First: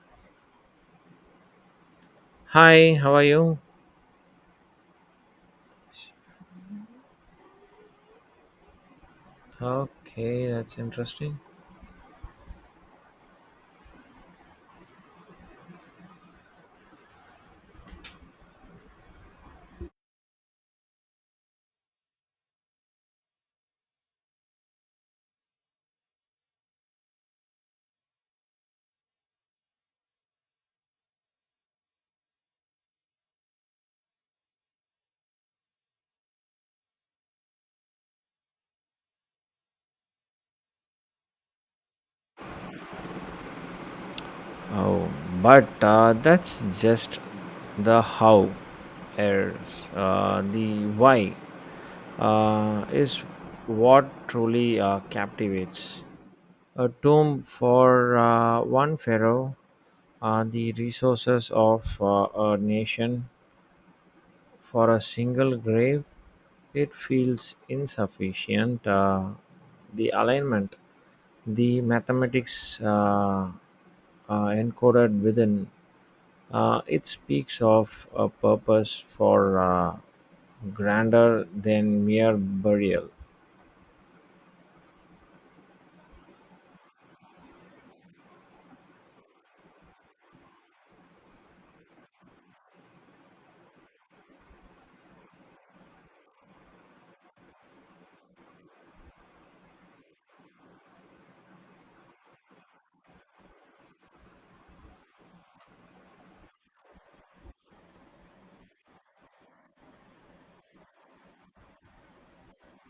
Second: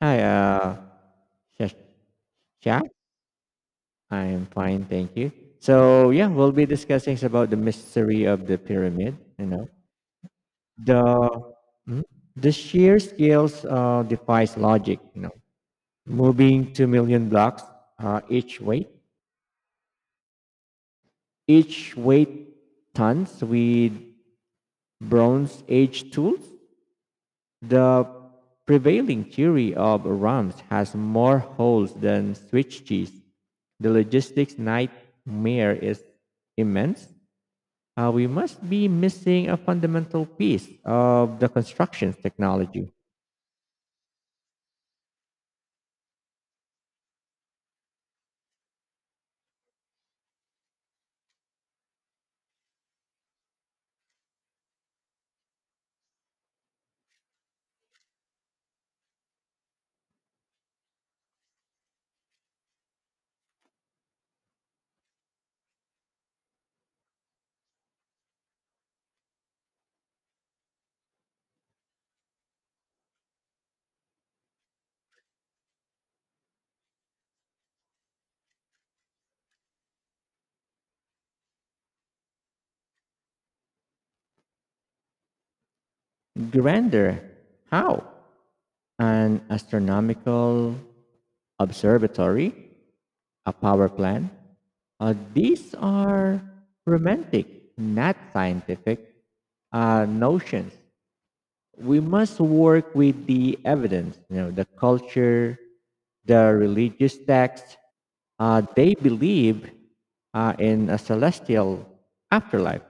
Hi, Shash- Shaq. Hi, how are you? I'm fine, thank you. So yeah, we'll be discussing about the mystery of the pyramid. Okay, that's interesting. The Mhm. Sheer scales defies logic. You know, moving 2 million blocks uh, each weight, each weight tons with Bronze Age tools. The prevailing theory of RAMs has more holes than Swiss cheese. The logistics nightmare is immense. We must be missing a fundamental piece of the construction technology. Oh, but that's just the how errors. The why is what truly captivates. A tomb for one pharaoh, the resources of a nation for a single grave, it feels insufficient. The alignment, the mathematics, encoded within, it speaks of a purpose for grander than mere burial. Grander, how? An astronomical observatory, a power plant. These are romantic, not scientific notions we must work with the evidence, you know, the culture, the religious texts. They believe in a celestial afterlife.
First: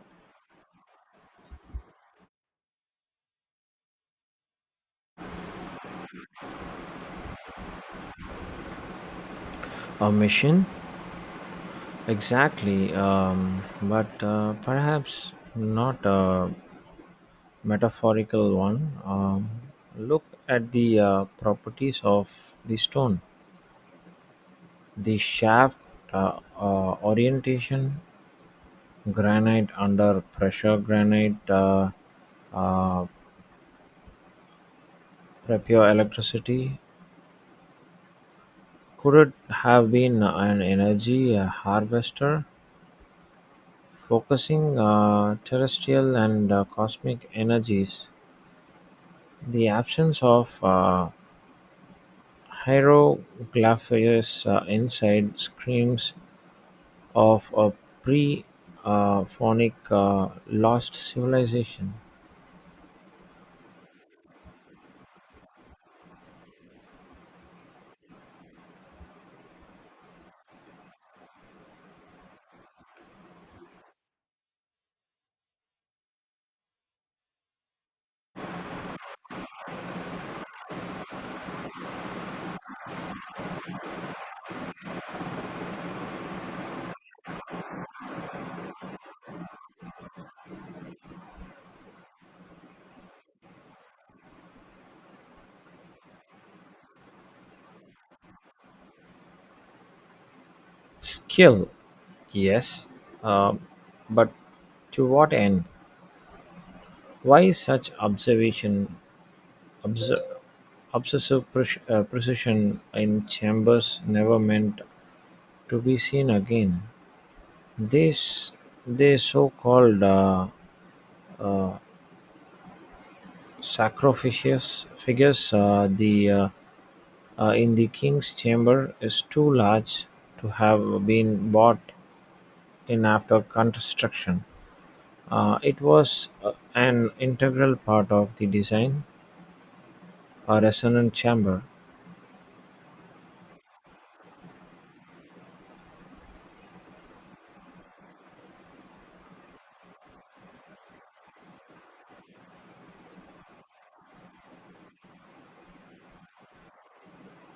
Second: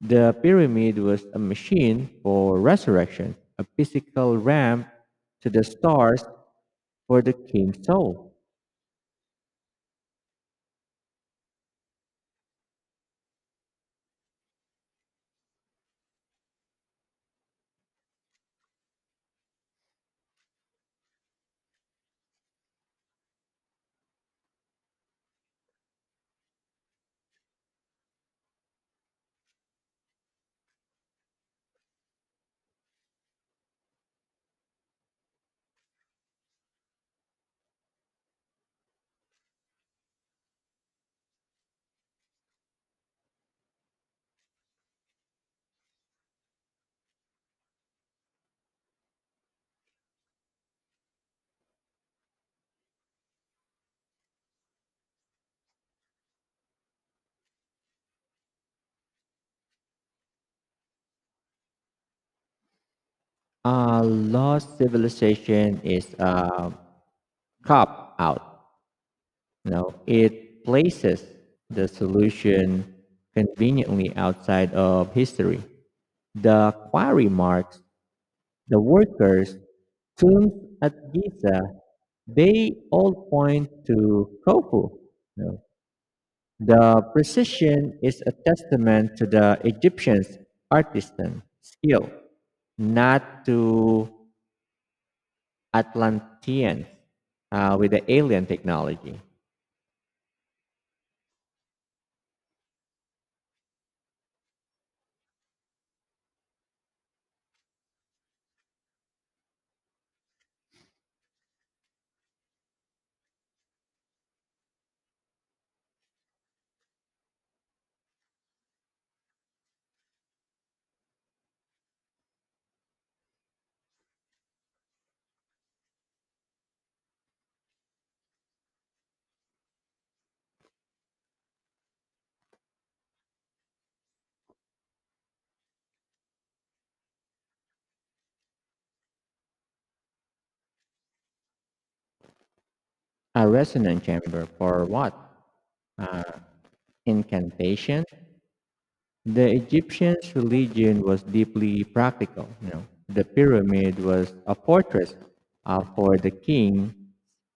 The pyramid was a machine for resurrection, a physical ramp to the stars for the king's soul. A mission? Exactly, but perhaps not a metaphorical one. Look at the properties of the stone, the shaft orientation, granite under pressure. Granite uh, prepure electricity. Could it have been an energy harvester, focusing terrestrial and cosmic energies? The absence of hieroglyphs inside screams of a pre, phonic lost civilization. A lost civilization is a cop out. No, it places the solution conveniently outside of history. The quarry marks, the workers' tombs at Giza. They all point to Khufu. No. The precision is a testament to the Egyptians' artisan skill, not to Atlanteans with the alien technology. Skill, yes, uh, but to what end? Why such obs- obsessive precision in chambers never meant to be seen again? These, they so-called sacrificious figures the in the king's chamber is too large to have been bought in after construction. It was an integral part of the design, a resonant chamber. A resonant chamber for what? Uh, incantation. The Egyptians' religion was deeply practical. You know, the pyramid was a fortress for the king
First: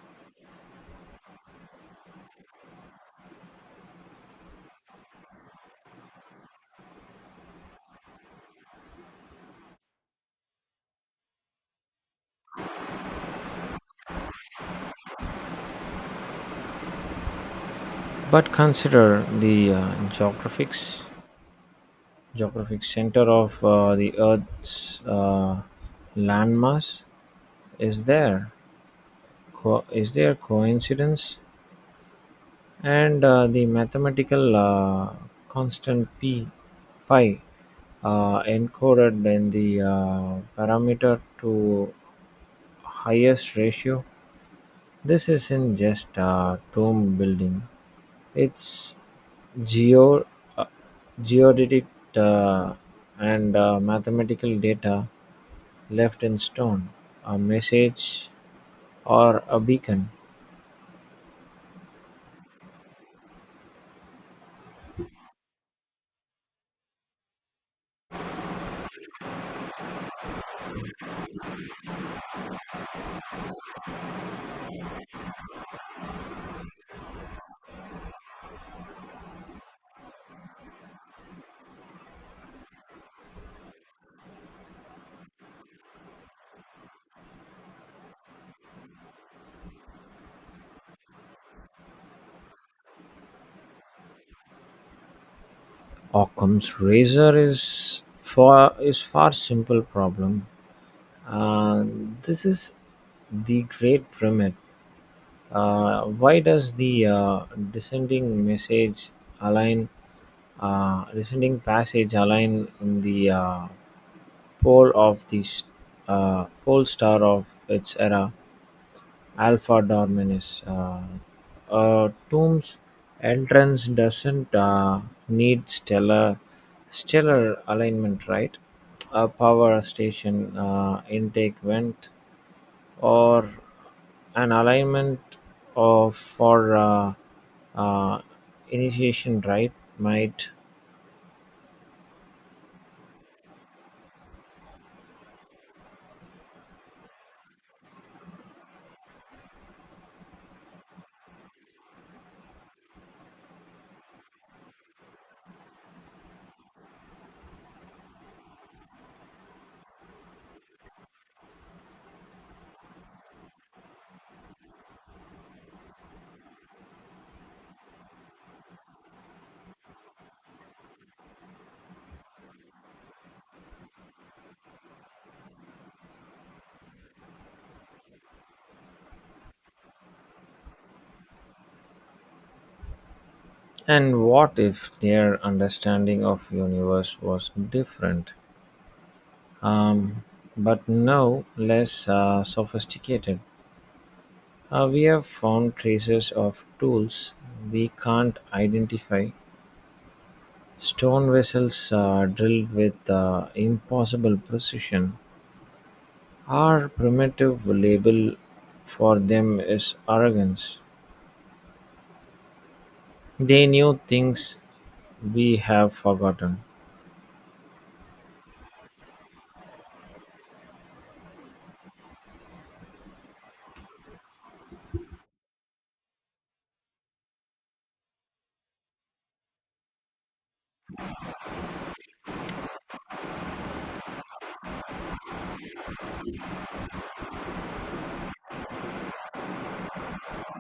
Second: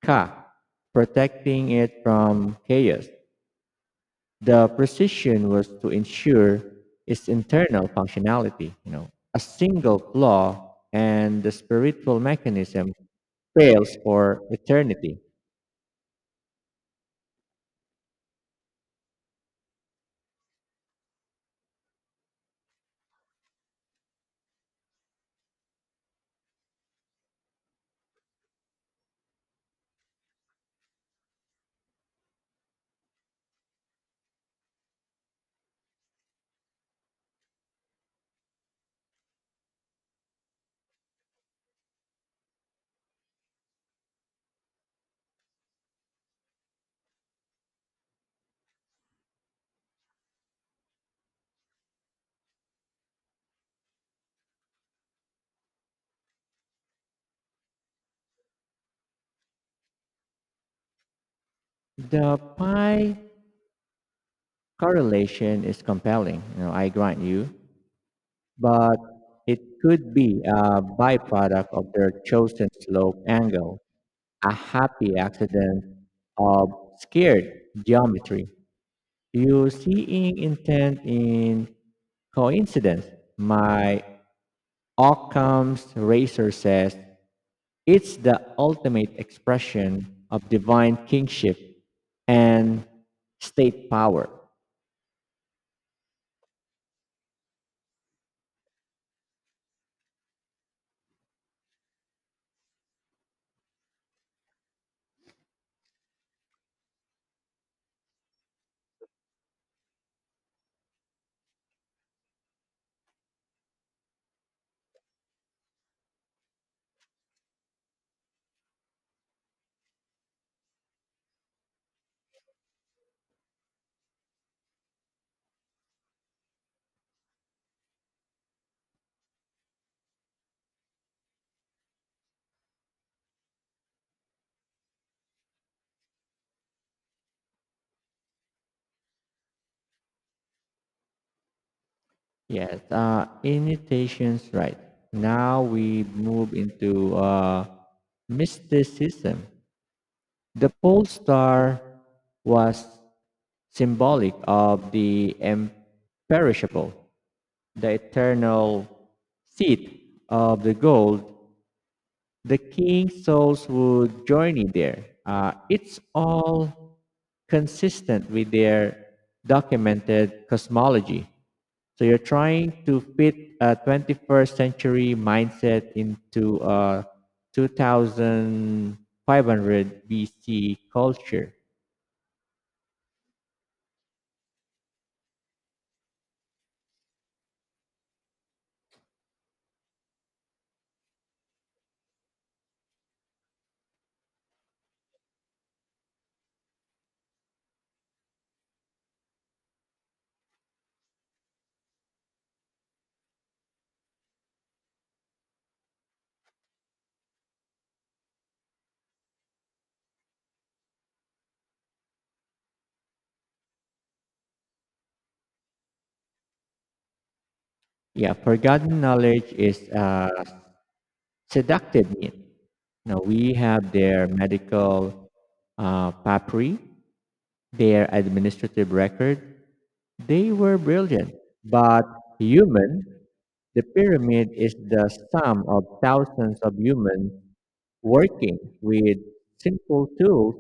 Ka, protecting it from chaos. The precision was to ensure its internal functionality. You know, a single flaw and the spiritual mechanism fails for eternity. But consider the geographics. Geographic center of the Earth's landmass, is there is there coincidence, and the mathematical constant p pi encoded in the parameter to highest ratio. This isn't just a tomb building, it's geo- uh, geodetic uh, and mathematical data left in stone, a message or a beacon. The pi correlation is compelling. You know, I grant you, but it could be a byproduct of their chosen slope angle, a happy accident of scared geometry. You seeing intent in coincidence. My Occam's razor says it's the ultimate expression of divine kingship and state power. Occam's razor is far simple problem. Uh, this is the great pyramid. Why does the descending message align, descending passage align in the pole of the s- pole star of its era, Alpha Dorminus? A tomb's entrance doesn't need stellar alignment, right? A power station intake vent, or an alignment of for uh, initiation right might. Yes, imitations, right. Now we move into mysticism. The pole star was symbolic of the imperishable, the eternal seat of the gold. The king's souls would journey there. It's all consistent with their documented cosmology. So you're trying to fit a 21st century mindset into a 2500 BC culture. And what if their understanding of universe was different, um, but no less sophisticated? We have found traces of tools we can't identify, stone vessels drilled with impossible precision. Our primitive label for them is arrogance. They knew things we have forgotten. Yeah, forgotten knowledge is seductive need. Now we have their medical papyri, their administrative record. They were brilliant, but human. The pyramid is the sum of thousands of humans working with simple tools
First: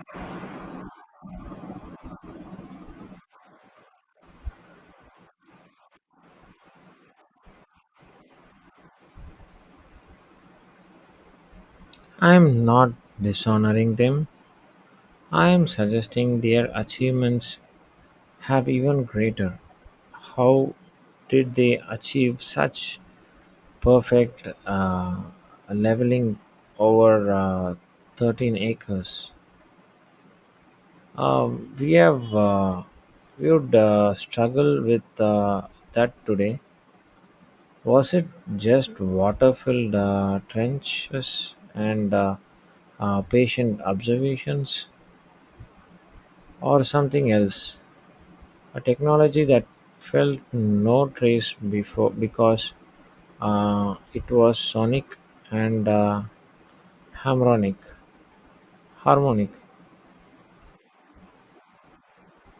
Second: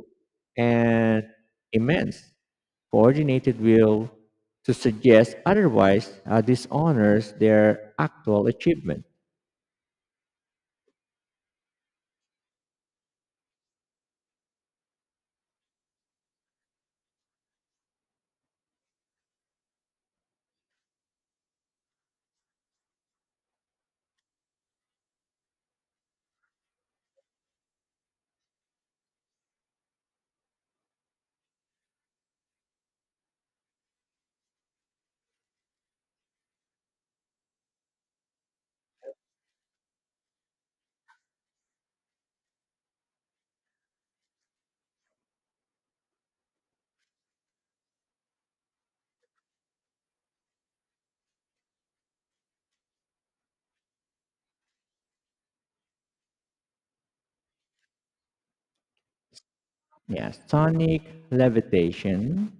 and immense coordinated will. To suggest otherwise dishonors their actual achievement. I am not dishonoring them, I am suggesting their achievements have even greater. How did they achieve such perfect leveling over 13 acres? Um, we have uh, we would struggle with that today. Was it just water-filled trenches and patient observations, or something else? A technology that felt no trace before because it was sonic and harmonic. Harmonic. Yeah, sonic levitation.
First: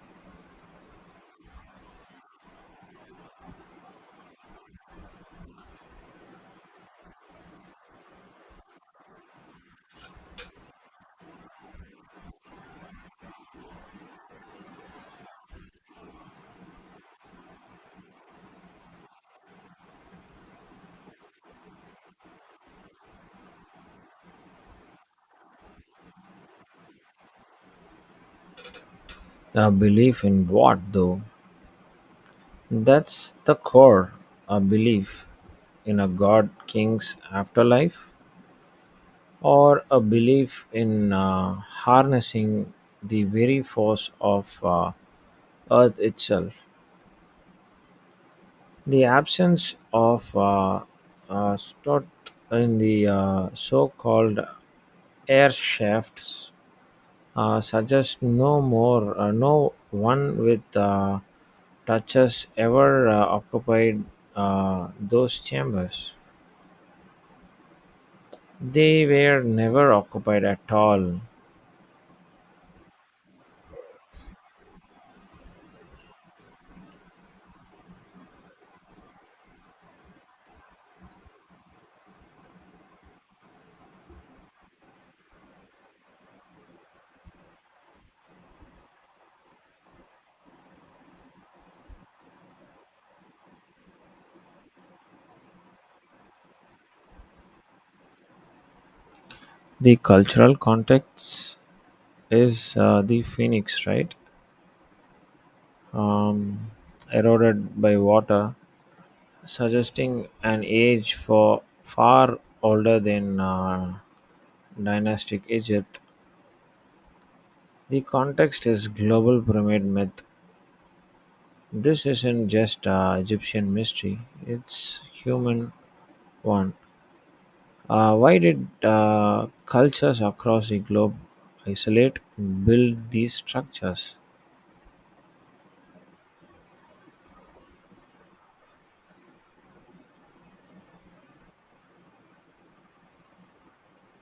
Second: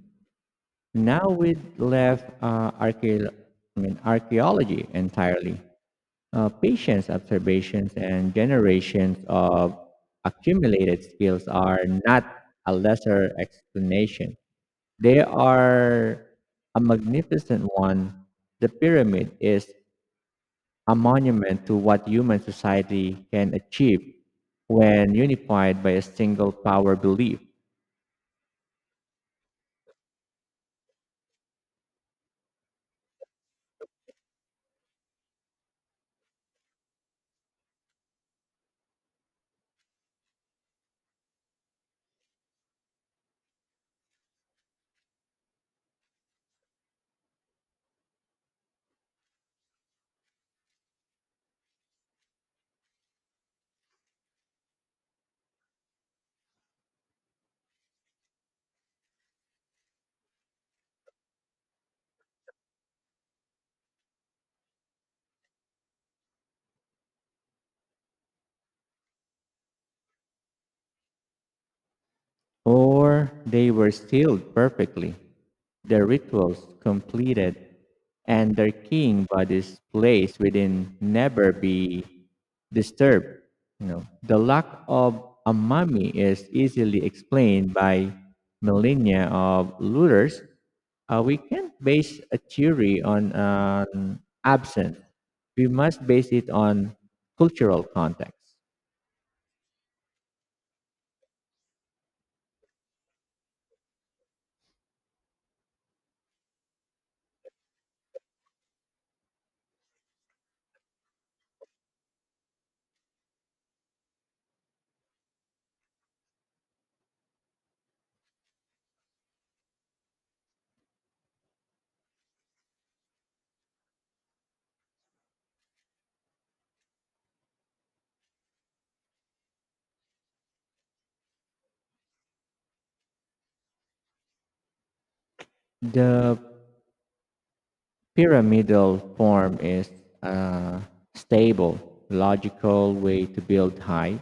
Now we left archaeology entirely. Patients, observations, and generations of accumulated skills are not a lesser explanation. They are a magnificent one. The pyramid is a monument to what human society can achieve when unified by a single power belief. A belief in what, though? That's the core. A belief in a god, king's afterlife, or a belief in harnessing the very force of Earth itself. The absence of stot in the so called air shafts suggests no one with touches ever occupied those chambers. They were never occupied at all. Or they were sealed perfectly, their rituals completed, and their king bodies placed within never be disturbed. You know, the lack of a mummy is easily explained by millennia of looters. We can't base a theory on an absence. We must base it on cultural context. The cultural contexts is the phoenix, right? Um, Eroded by water, suggesting an age for far older than dynastic Egypt. The context is global pyramid myth. This isn't just Egyptian mystery; it's human one. Why did cultures across the globe isolate, build these structures? The pyramidal form is a stable, logical way to build high.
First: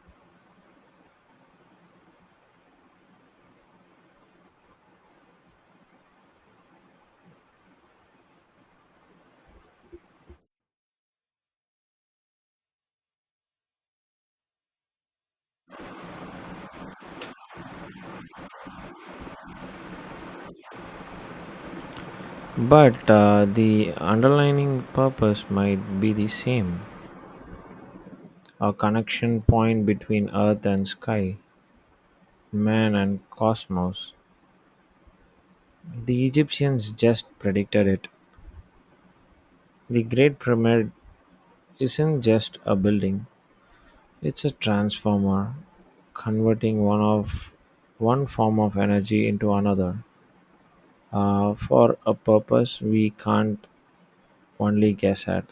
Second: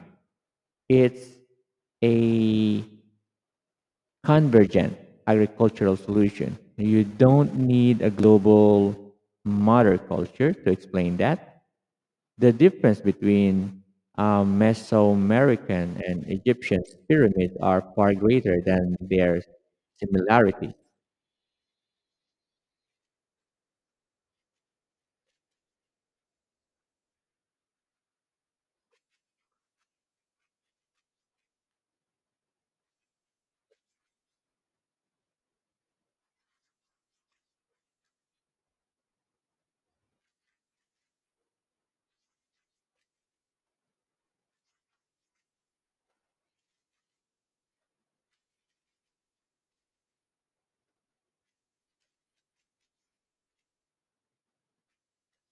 It's a convergent agricultural solution. You don't need a global mother culture to explain that. The difference between Mesoamerican and Egyptian pyramids are far greater than their similarities. But the underlying purpose might be the same, a connection point between earth and sky, man and cosmos. The Egyptians just predicted it. The Great Pyramid isn't just a building, it's a transformer, converting one form of energy into another for a purpose we can't only guess at.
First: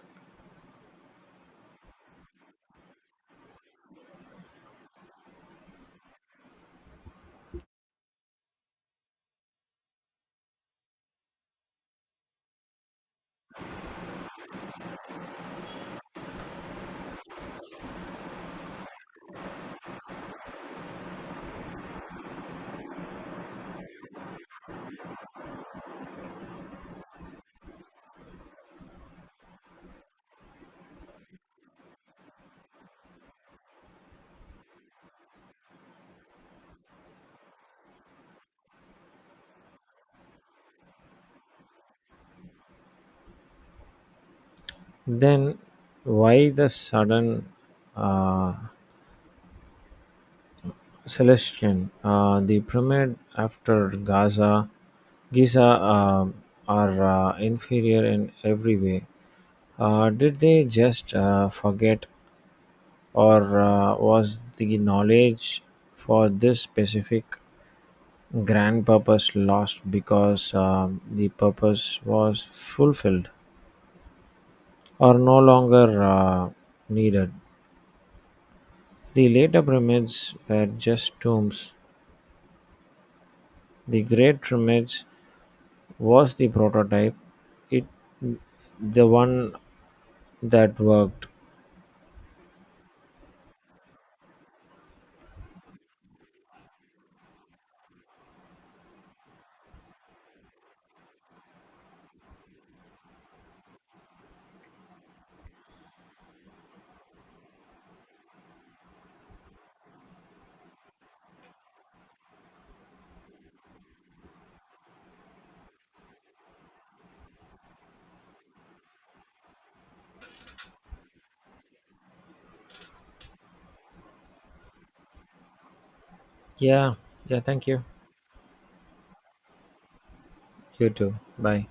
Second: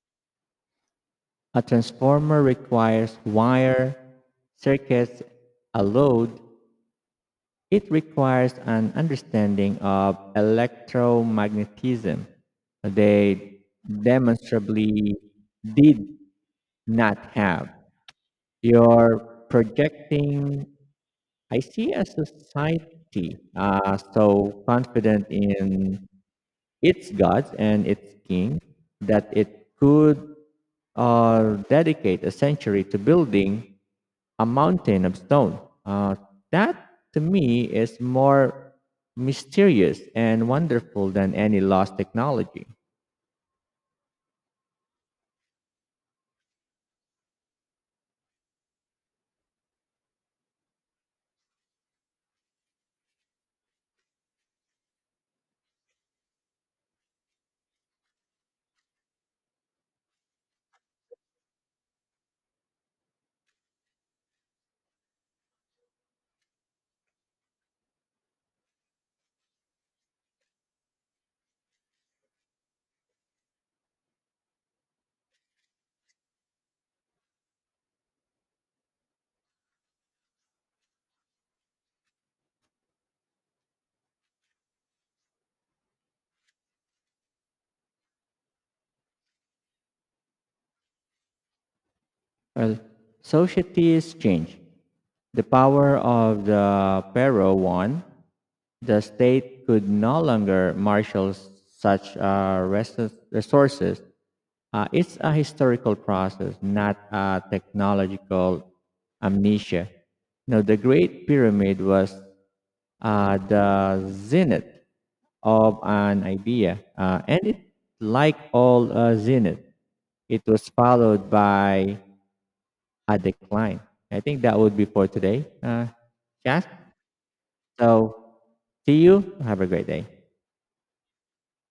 A transformer requires wire, circuits, a load. It requires an understanding of electromagnetism. They demonstrably did not have. You're projecting. I see a society so confident in its gods and its king that it could dedicate a century to building a mountain of stone. Uh, that to me is more mysterious and wonderful than any lost technology. Then, why the sudden uh, Celestian, the pyramid after Giza are inferior in every way? Did they just forget, or was the knowledge for this specific grand purpose lost because the purpose was fulfilled or no longer needed? The later pyramids were just tombs. The great pyramids was the prototype, it, the one that worked? Well, societies change. The power of the Pharaoh won, the state could no longer marshal such resources. It's a historical process, not a technological amnesia. Now, the Great Pyramid was the zenith of an idea, and it, like all zenith, it was followed by a decline. I think that would be for today. Shaz? Yeah, yeah, thank you. So, see you. Have a great day. You too. Bye.